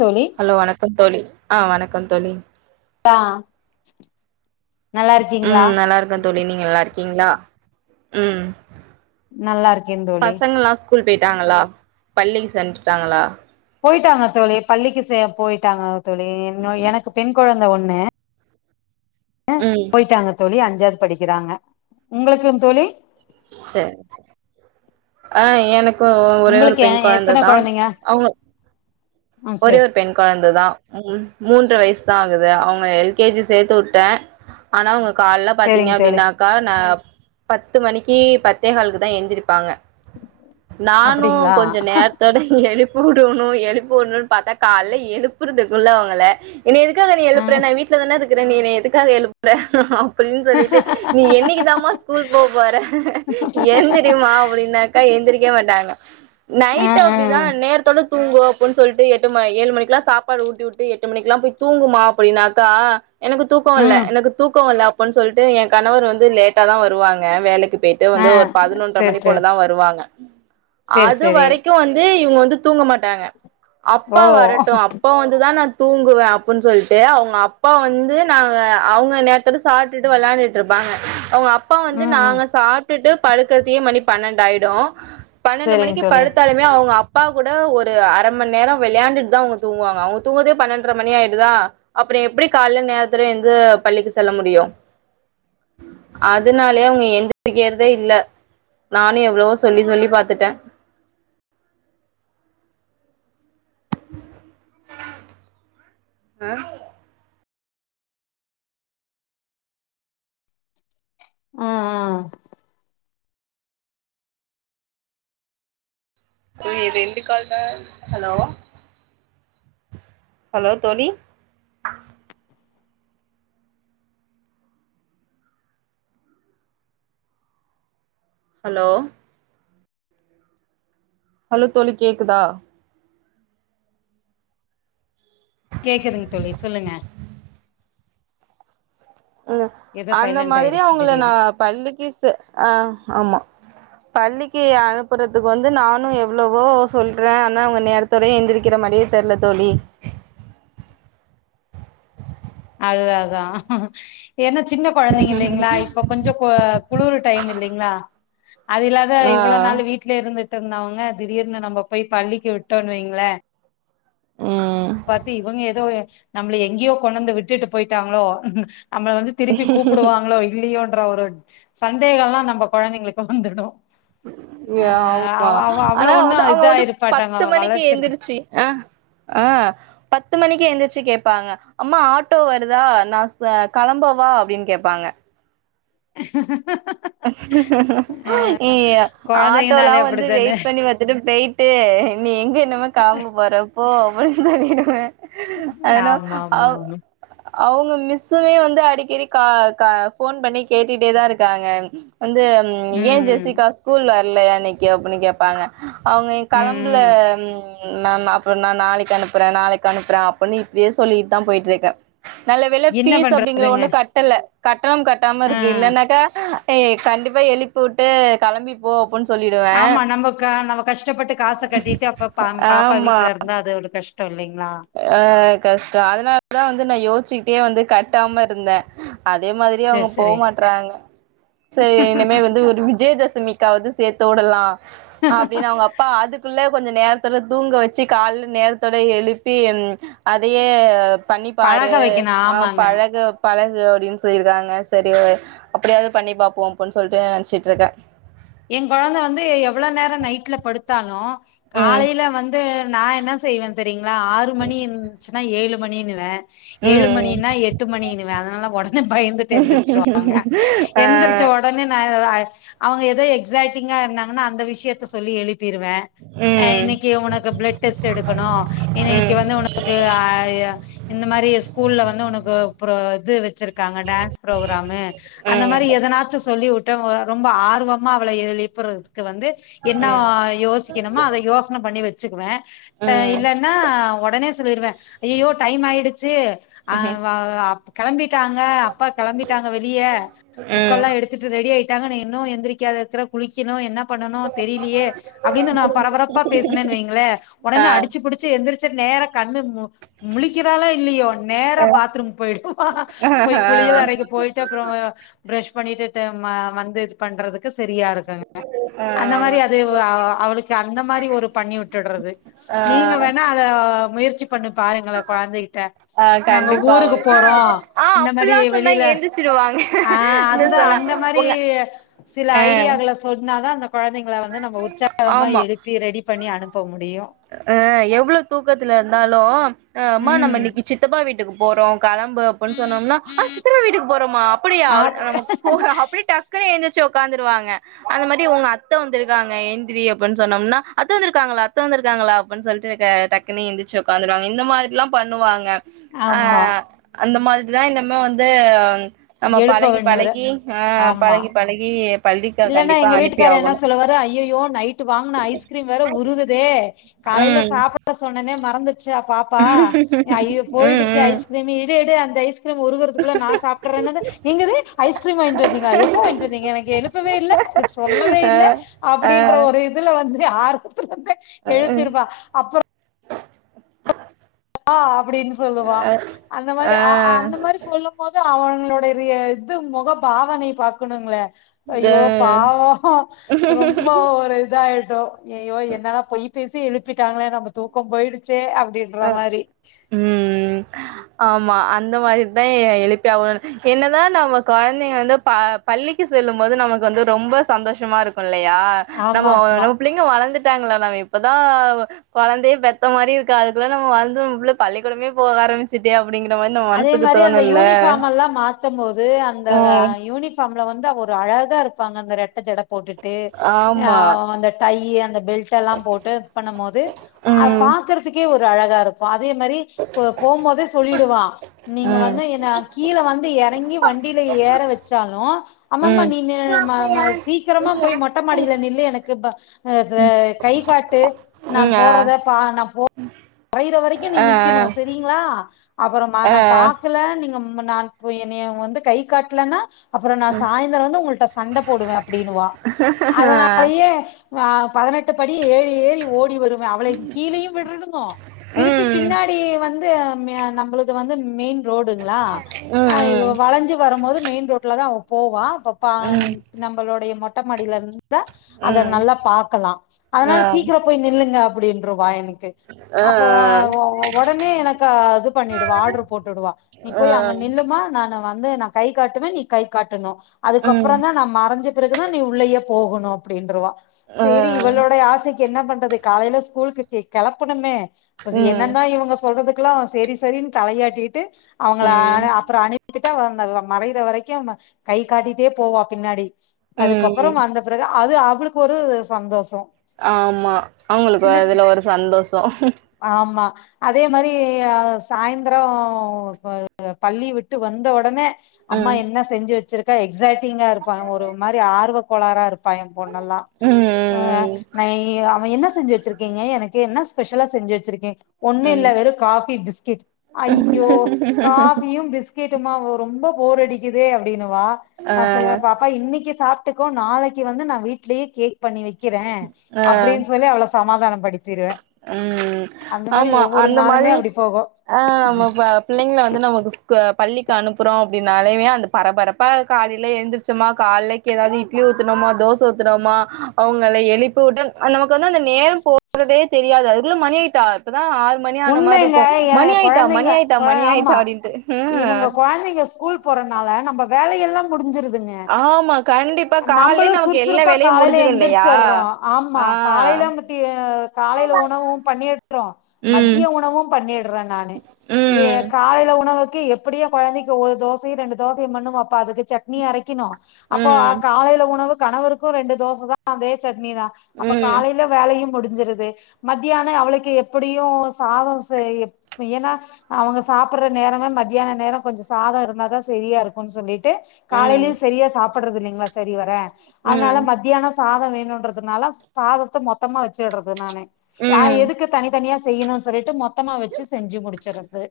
தோழி ஹலோ வணக்கம் தோழி ஆ வணக்கம் தோழி ஆ நல்லா இருக்கீங்களா ம் நல்லாருக்க தோழி நீங்க நல்லாருக் கீங்ளா? ம் நல்லாருக்கே தோழி கூல் போயிட்டாங்களா? பள்ளி சென்றுட்டாங்களா? போயிட்டாங்க தோழி பள்ளிக்கு செ போயிட்டாங்க தோழி இன்னு எனக்கு பெண் கொழந்த ஒன் னு ம் போயிட்டாங்க தோழி அஞ்சாது படிக்கிறாங்க உங்ளுக்கு தோழி சேர் சேர் ஆ எனக் கு ஒரே ஒரு உங்களுக்கு எ பெண் எத்தன கொழந்த தா கொழந்தைங்க அவுங்க ஆ ஒரே சேரி ஒரு பெண் கொழந்ததா ம் மூன்ற வயசு தா ஆ குது அவங்க எல் கே ஜி சேத்து விட்டே ஆனா அவங்க கால்ல பாத்தீங்க சேரிங்க தோழி அப்டின்னாக்கா நா பத் த்து மணிக்கு பத்தே காலு தா எந்திரிப்பாங்க நானு அப்டிங்களா கொஞ்ச நேரத்தோட எழுப் ஊடுணு எழுப்பிவுட்ணு பாத்தா கால்ல எழுப்புறதுக்குள்ளவங்கள என்ன எதுக்காக நீ ஆ எழுப்புற ந் வீட்டுல தான இருக் குர நீ என்ன எதுக்காக எழுப்புற அப்டின்னு சொல்லிட்டு நீ என்னைக்கு தாமா ஸ்கூலுக்கு போ போற எந்தரிமா அப்டின்னாக்கா எந்திரிக் ய்ய மாட்டாங்க ஆ நைட் ஆ அப்டிதா நேரத்தோட தூங்குவ உனு சொல்லிட்டு எட் எட்டு ஏழு மணிக்க எல்லா சாப்பாடு ஊட்டி விட்டு எட்டு மணிக்குலா போய் தூங்குமா அப்டின்னாக்கா எனக்கு தூக்க வல்ல ம் எனக்கு தூக்கோ வல்ல பன் சொல்லிட்டு எ கணவர் வந்து லேட்டா தா வருவாங்க வேலைக்கு போயட்டு ஆ வந்து ஒரு பதினொன்ற சேரி மணி சேரி போலதா வருவாங்க சேரி அது சேரி வரைக்கு வந்து இவங்க வந்து தூங்க மாட்டாங்க ஓ அப்பா வரட்டு அப்பா வந்துதா நா தூங்குவே அப்புன்னு சொல்லிட்டு அவுங்க அப்பா வந்து நாங்க அவுங்க நேரத்தோட சாப்ட்டுட்டு விளாண்டுட்டு இருப்பாங்க அவுங்க அப் ப்பா வந்து ம் ம் நாங்க சாப் ட்டுட்டு படுக்கத்தயே மணி பன்னெண்டு ஆயிடு பன்னெண்டு சேரிங்க மணிக்கு தோழி படுத்தாலுமே அவுங்க அப் அப்பா கூட ஒரு அர மணி நேரம் விளையாண்டுட்டு தா அவுங்க தூங்குவாங்க அவங்க தூங்கத பன்னெண்ர மணி ஆயிடுதா அப்றோ எப்டி காலைல நேரத்துல இருந்து பள்ளிக்கு செல்ல முடியு அதனாலயே அவுங்க எந்திக்கிறதே இல்ல நானு எவ்ளவோ சொல்லி சொல்லி பாத்துட்டே [inaudible] ஆ உ உ [unintelligible] ரெண்டு கால்ல ஹலோ ஹலோ தோலி ஹலோ ஹலோ தோலி கேக்குதா கேக்குதுங்க தோலி சொல்லுங்க உ ஏதோ அந்த சைலண்ட் மாதிரி ஆயிடுச்சு அவுங்கள நா திடீர்னு பள்ளிக்கு செ ஆ ஆமா பள்ளிக்கு அனுப்புறதுக்கு வந்து நானு எவ்வளவோ சொல்றே ஆனா அவுங்க நேரத்தோட எந்திரிக்கிற மாரியே தெரில தோலி து அதான் ஏன்னா சின்ன கொழந்தைங்க இல்லிங்களா இப்ப கொஞ்ச குளுரு டைம் இல்லங்ளா அது இல்லாத ஆ இவ்ளோ நாள் வீட்ல இருந்து விட்டு இருந்தாவுங்க திடீர்னு நம்ம போய் பள்ளிக்கு விட்டோன் வைங்களே ம் பாத்து இவங்க எதோ நம்மள எங்கியோ கொண்டு வந்து விட்டுட்டு போயிட்டாங்களோ நம்ள வந்து திருப்பி கூப்டுவாங்களோ இல்லியோ அப்ற ஒரு சந்தேகம் எல்லா நம்ம கொழந்தைங்களுக்கு வந்துரும் ஆமா அவ்ளோ ஆனா ஒண்ணு வந்து அவுங்க இதா வந்து இருப்பாட்டாங்க பத்து மணிக்கு வளர்ச்சிருக்கு எந்திரிச்சு அ ஆ பத்து மணிக்கு எழுந்திரிச்சு கேட்பாங்க அம்மா ஆட்டோ வருதா நா கெளம்பவா அப்டின் கேப்பாங்க [inaudible] ஏய் ஆட்டோல்லா கொழந்தைங்கனாலே வந்து அப்படித்தானே வெயிட் பண்ணி பாத்துட்டு போயிட்டு நீ எங்க இன்னிமே நீ கெளம்பபோறப் போ சொல்லிடுவேன் ஆமா மா மா அவுங்க மிஸ்சுமே வந்து அடிக்கடி கா கா ஃபோன் பண்ணி கேட்டுட்டே தா இருக்காங்க ம் வந்து ஏ ம் ஜெசிகா ஸ்கூல் வர் லயா இன்னக்கி அப்டின்னு கேப்பாங்க அவுங்க எங் ம் கெளம்பில ம் ம் அப்ற நா நாளக்கி அனுப்பறேன் நாளக்கி அனுப்புறே அப்டின்னு இப்டியே சொல்லிட்டு தா போயிட்டுருக்கே நல்ல வேல என்ன பீஸ் அப்டிங்ற பண்றதுங்க ஒன்னு கட்டல கட்டணம் கட்டாம ஆ இருக்கு இல்லனாக்கா கண்டிப்பா எழுப்பி உட்டு கெளம்பி போ அப்புன்னு சொல்லிடுவே ஆமா நம்ம நம்ம கஷ்டப்பட்டு காச கட்டிட்டு அப்ப பாப்பா ஆமா வீட்ல இருந்தா அது ஒரு கஷ் டேலங் ஆ கஷ்டம் அதுனாலதா வந் நா யோசிச்சுட்டே வந்து கட்டாம இருந்தேன் அதே மாரி சேர் அவுங்க போ சேரி மாட்றாங்க சரி இனிமே வந்து ஒரு விஜயதசமி காவுது சேத்து உடலாம் அப்டின்னு அவுங்க அப்பா அதுக்குள்ள கொஞ்ச நேரத்தோட தூங்க வச்சு கால்ல நேரத்தோட எழுப் பி என் அதயே பண்ணி பாரு பழக வைக்கணு ஆ ஆமாங்க பழக பழகு அப்டின்னு சொல்லியிருக்காங்க சரி அப்டியாவது பண்ணி பாப்போ அப்டின்னு சொல்லிட்டு நெனச்சிட்டு இருக்கே எ கொழந்த வந்து எவ்ள நேரோ நைட்ல படுத்தாலு ம் காலையில வந்து நா என்ன செய்வே தெரியங்களா ஆறு மணி இருந்துச்சுன்னா ஏழு மணினுவே ஏழு ம் மணினா எட்டு மணிணுவே அதனால உடனே பயந்துட்டு எழுந்திரிச்சிரூவாங்க ம் ஆ எந்திரிச்ச உடனே நா அவுங்க எப் து எக்ஸைட்டிங்கா இருந்தாங்கன்னா அந்த விஷயத்த சொல்லி எழுப் ப்பிருவே ஆ ம் இன்னக்கி உனக்கு பிளட் டெஸ்ட் எடுக்கணு இன்னக்கி ம் வந்து உனக்கு ஆ இந்த மாரி ஸ்கூல்ல வந்து உனக்கு அப்ற இது வச்சு வச்சி இருக்காங்க டான்ஸ் பு்ரோக்ராமு அந்த மாரி ம் எதனாச்சு சொல்லி வுட் [unintelligible] ரொம்ப ஆர்வம் மா அவள எழுப்புறது வந்து என்ன ம் யோசிக்கணுமா அத யோசன பண்ணி வச் ச்சுக்குவே ம் இல்லன்னா ஒடனே சொல்லிருவே ஐயய்யோ டைம் ஆயிடுச்சு ம் கெளம்பி ட்டாங்க அப்பா களம்பிட்டாங்க வெளியே புக்க ம் எல்லா எடுத்துட்டு ரெடி ஆயி டாங்க நீ இன்னோ எந்திரிக் க்காத எத்தல குளிக்கணு என்ன பண்ணனு தெரிலியே அப்டின்னு நா பரபரப்பா பேசுனேனு வைங்களே ஆ ஒடனே அடிச்சு பிடிச்சு எந்திரச்ச நேர கண்ணு முழிக்கிறாலா இல்லயோ நேர ஆ பாத்ரூம் போயிடுவா போய் ஆ குளியில் அறைக்கு போயட்டு அப்புறோ பிரஷ் பண்ணிட்டு து மா வந்து இது பண்றது சரியா இருக்குங்க அந்த மாரி அது அவளுக்கு அந்த மாரி ஒரு பண்ணி விட்டுட்றது நீங்க ஆ வேணா அத முயற்சி பண்ணி பாருங்கள குழந்தைகிட்ட ஆ நாங்க கண்டிப்பா ஊருக்கு போறோ ஆ இந்த மாரி அப்பல்லா சொன்னா வெளில எந்திச்சிடுவாங்க ஆ இந்த அதுதா சொன்னா அந்த மாரி உங்க சில ஆ ஐடியாகல சொன்ன நாதா அந்த குழந்தைங்க வந்து நம்ம உற்சாகமா ஆமா எழுப்பி ரெடி பண்ணி அனுப்ப முடியு தாலு அ அம்மா நாம ம் இன்னிக்கு சித்தப்பா வீட்டுக்கு போறோ கலம்பு அப்டின்னு சொன்னோம்னா அ சித்ரா வீட்டுக்கு போறோமா அப்டியா ஆ அ போகலா அப்டி டக்குனு எந்துருச்சி வொக்கா வொக்காந்துருவாங்க அந்த மாரி உங்க அத் அத்த வந்திருக்காங்க எந்திரி அப்டின்னு சொன்னோம்னா அத்த வந்திருக்காங்களா அத்த வந்திருக்காங்களா அப்டின்னு சொல்லிட்டு என டக்குன்னு எந்திரச்சு வொக்காந்துருவாங்க இந்த மாரி எல்லா பண்ணுவாங்க அ ஆமா அந்த மாரி இதா இன்னமே வந்து நம்ம எழுப்ப பழகி வேணுற பழகி ஆ ஆமா பழகி பழகி பள்ளிக்கு கண்டிப்பா அனுப்பி ஆகணு இதுல வர்ற ஐயோயோ நைட்டு வாங்குன ஐஸ்கிரீம் வேற உருகுதே காலையில ம் சாப்பிட சொன்ன எனே மறந்துட் ச்சா பாப்பா ஐயோ ம் போயிடுச்சு ம் ஐஸ்கிரீம் எடு எடு அந் தைஸ் இது உருகிறதுக்குள்ள நா சாப்பிறனது என்னாது ஐஸ்கிரீம் வாங்கிட்டு வந்தீங்க எப்போ வாங்கிட்டு வந்தீங்க எனக் வே இல்ல அத சொல்லவே அ இல்ல அ அப்டின்ற ஒரு இதுல வந் இதுலே ஆர் எழுப்பிருபா அப்பறம் ஆ அப்புடின் சொல்லுவா அந்த மாரி அ அஅ அந்த மாரி சொல்லு போது அவுங்களுடையது இது முக பாவனை பாக்கணுங்குளே ஐயோ பாவ ரொம்ப ஒரு இதாயி யோ ஐயயோ என்னன்னா பொய் பேசி எழுப்பிட்டாங்களே நம்ம தூக்க போயிருச்சே அப்டின்ற அ மாரி ம் ஆமா அந்த மாரிதா எ எழுப்பி என்னதா நம்ம கொழந்தைங்க வந்து ப பள்ளிக்கு செல்லு போது நமக்கு வந்து ரொம்ப சந்தோஷமா இருக்கு பில்லையா நம்ம ஆமா ஆமா நம்ம பிள்ளைங்க வளந்துட் [unintelligible] இப்பதா கொழந்தையே பெத்த மாரி இருக் இப்பெல்லா நம்ம வந்து பள்ளிக்கூடமே போக ஆரம்பச்சிட்டேப் அதே மாரி அந்த யூனிஃபார்ம் எல்லா மாத்த போது அந்த ம் யூனிஃபார்ம் வந்து அவ ஒரு அழகா இருப்பாங்க அந்த ரெட்ட ஜடத் போட்டுட்டு ஆமா அந்த டைய்யி பெல்ட் எல்லாம் போட்டு இன் பண்ணு போது ம் பாக்குறதுக்கே ஒரு அழகா இருக்கும் அதே மாரி போபோதே சொல்லிடுவா நீங்க ம் வந்து என்ன கீழ வந்து இறங்கி வண்டில ஏற வச்சாலும் ஆமாமமா ம் நீங்க ம ம சீக்கிரமா போய் மொட்ட மாடியில நில்லு எனக்கு பா கை காட்டு நான் ம் ஆ போறதே பா நா போ மறையிர வரைக்கும் நீ ஆ நிக்கனும் செரிங்களா அப்புறம் ஆ ஆ நா பாக்கல நீங்க நா போய் என்னைய வந்து கை காட்டலன்னா அப்புறம் நா ஆ சாயந்தரம் வந்து உங்கள்ட்ட சண்ட போடுவேன் அப்பிடின்னுவா அதனாலேயே பதினெட்டு படி ஏழு ஏறி ஓடி வரும் அவள கீழயும் விடுனுங்கும் திருப்பி பின்னாடி வந்து நம்பளுக் இது வந்து மெயின் ரோடுங்களா வளஞ்சி வருபோது மெயின் ரோட்ல தான் போவா பாப்பா நம்பளோடைய மொ ட்ட மாடியில இருந் தா அத நல்லா பாக்கலாம் அதனால சீக்கிரம் போய் நில்லுங்க அப்படின்று வா எனக் அப்போ ஒ உடனே எனக்கு அது பண்ணி இவ ஆர்டர் போட்டு உடுவா நீ போய் அங்க நில்லுமா நான்னு வ ந்து நான் கை காட்டுவேன் நீ கை காட்டணும் அதுக்கப்புறம் தான் நான் மறைஞ்சு பி றகு நீ உள்ளேயே போகணும் அப்படின்றவா சேரி இவளோட ஆசைக்கு என்ன பண் அது காலையில ஸ்கூல்க்கித்தி கெளப்பணுமே பசி என்னந்தா இவுங்க சொல்றது குலாம் செரி செரின் தலையாட்டிட் டு அவுங்கள அ அப்புறம் அனுப் த்துட்டா வந்தலா மறையிற வரைக்கும் நம்ம கை காட்டிட்டே போவா பின்னாடி அதுக்கப்புறம் வந்த பிறகு அது ஆ அவுளுக்கு ஒரு சந்தோஷம் ஆமா அவங்களுக்கு அதுல ஒரு சந்தோஷம் ஆமா அதே மாரி சாயந்தரம் ப பள்ளி விட்டு வந்த ஒடனே அம்மா ம் என்ன செஞ்சி வச் சிருக்கா எக்ஸாட்டிங்கா இருப்பாங்க ஒரு மாரி ஆர்வ கோளாரா இரு பைய பொண்ணல்லாம் ம் நா எ அவன் என்ன செஞ்சி வச்சிருக்கீங்க எனக்கு என்ன ஸ்பெஷலா செஞ்சி வச்சிருக்கீங் ஒண்ணும் இல்ல ம் ம் வெறும் காபி பிஸ்கேட் ஐயோ காஃபியும் பிஸ்கே ட்டுமா ரொம்ப போர் அடிக்குதே அப்டின்னுவா நா சொல்லுவே ஆ பாப்பா இன்னைக்கு சாப் ட்டுக்கோ நாளைக்கு வந்து நான் வீட்லேயே கேக் பண்ணி வைக் கிறே ஆ அப்டின் சொல்லி அவள சமாதான ம் மாரி ஆமா ஒவ்வொரு அந்த நாளுமே மாதிரி அப்டி போகு ஆ ஆ நம்ம ப பிள்ளைங்கள வந்து நமக்கு ஸ்கூ பள்ளிக்கு அனுப்புறோம் அப்டின்னாலுமே அந்த பரபரப்பா காலில எழுந்திரிச்சோமா காலக்கி எதாவது இட்லி ஊத்தனமா தோச ஊத்தனமா அவுங்கள எழுப்ப வுட்டு நமக்கு வந்து அந்த நேரம் போ றதே தெரியாது அதுக்குள்ள மணியாய்ட்டா உண்மைங்க எ ஆயிட்டா மணி கொழந்தைங்க ஆயிட்டா கொழ மணி ஆயிட்டா ஆமா அப்டின்ட்டு ம் இவுங்க கொழந்தைங்க ஸ்கூல் போறனால நம்ப வேலைகள்லாம் முடிஞ்சிரு துன்ன ஆமா கண்டிப்பா கால்லே நம்பளும் நமக்கு எல்லா சுறுசுறுப்பா வேலையு காலையில முடிஞ்சிடு இல்லையா எந்திரிச்சுறோம் ஆமா ஆ காலையில மட்டி காலையில உணவும் பண்ணிடுறோம் ம் மத்திய உணவும் பண்ணிடற நானு ஏ ம் காலைல உணவு க்கு எப்டியோ கொழந்தைக்கு ஒரு தோசையும் ரெண்டு தோசை பண்ணுவா அப்ப அதுக்கு சட்னி அரைக் கினு அப்போ ஆ ம் காலேல உணவு கணவருக்கும் ரெண்டு தோசை தான் அதே சட் னி தா அப்ப ம் காலேல வேலையு முடிச் செஞ்சரது மத்தியான அவளுக்கு எப்புடி யும் சாதம் செய் ஏன்னா அவுங்க சாப்பற நேரமே மத்தியான நேரம் கொஞ்ச சாதம் இருந்தாதான் சரியா இருக்குன் சொல்லி டு ம் காலேலயும் சரியா சாப் படுறது இல்லைங்ளா சரி வர ம் அதுனால மத்தியானோம் சாதம் வேணுன்றதுனால சாதத்த மொத்தமா வச்சுடுறது நானு நா ம் எதுக்கு தனித்தனியா செய்யணுன் சொல்லிட்டு மொத்தமா வச்சு செஞ்சு முடிச்சுறது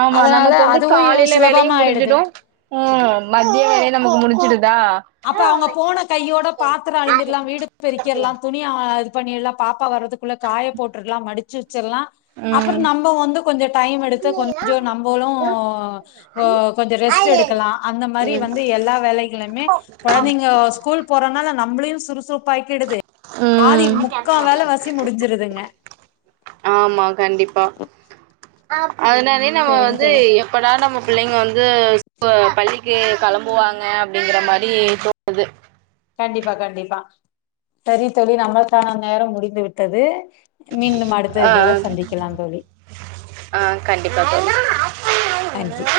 ஆமா நமக்கு வந்து காலேல வேலையும் ஆயிடுது முடிஞ்சிடும் ம் மதியோம் வேலையு நமக்கு முடிஞ்சுடு அப்ப அவுங்க போன கையோட பாத்திரம் அழம்பிர்லாம் வீடு பெருக்கிறலாம் துணி பண்ணிடலாம் பாப்பா வர்றது குள்ள காய போட்டுல்லாம் மடிச் சலாம் அப்ற ம் நம்ம வந்து கொஞ்ச டைம் எடுத்து கொஞ்ச நம்மளும் கொஞ்ச ரெஸ்ட் எடுக்கலாம் அந்த மாரி ம் வந்து எல்லா வேலைகளுமே குழந்தைங்க ஸ்கூல் போறனால நம்பளயும் சுறுசுப் பாக்கிடுது பாதி ம் முக்கா வேலை வாசி முடிஞ்சுருதுங்க ஆப் அதுனாலே நம்ம வந்து எப்படா நம்ம புள்ளைங்க வந்து பள்ளிக்கு கெளம்புவாங்க அப்டிங்கிற மாரி தோணுது கண்டிப்பா கண்டிப்பா சரி தோழி நம்மளுக்கான நேரம் முடிந்து விட்டது மீண்டும் அடுத்த ஆ இதுல ஆ சந்திக்கலாம் தோழி ஆ கண்டிப்பா நன்றி தோழி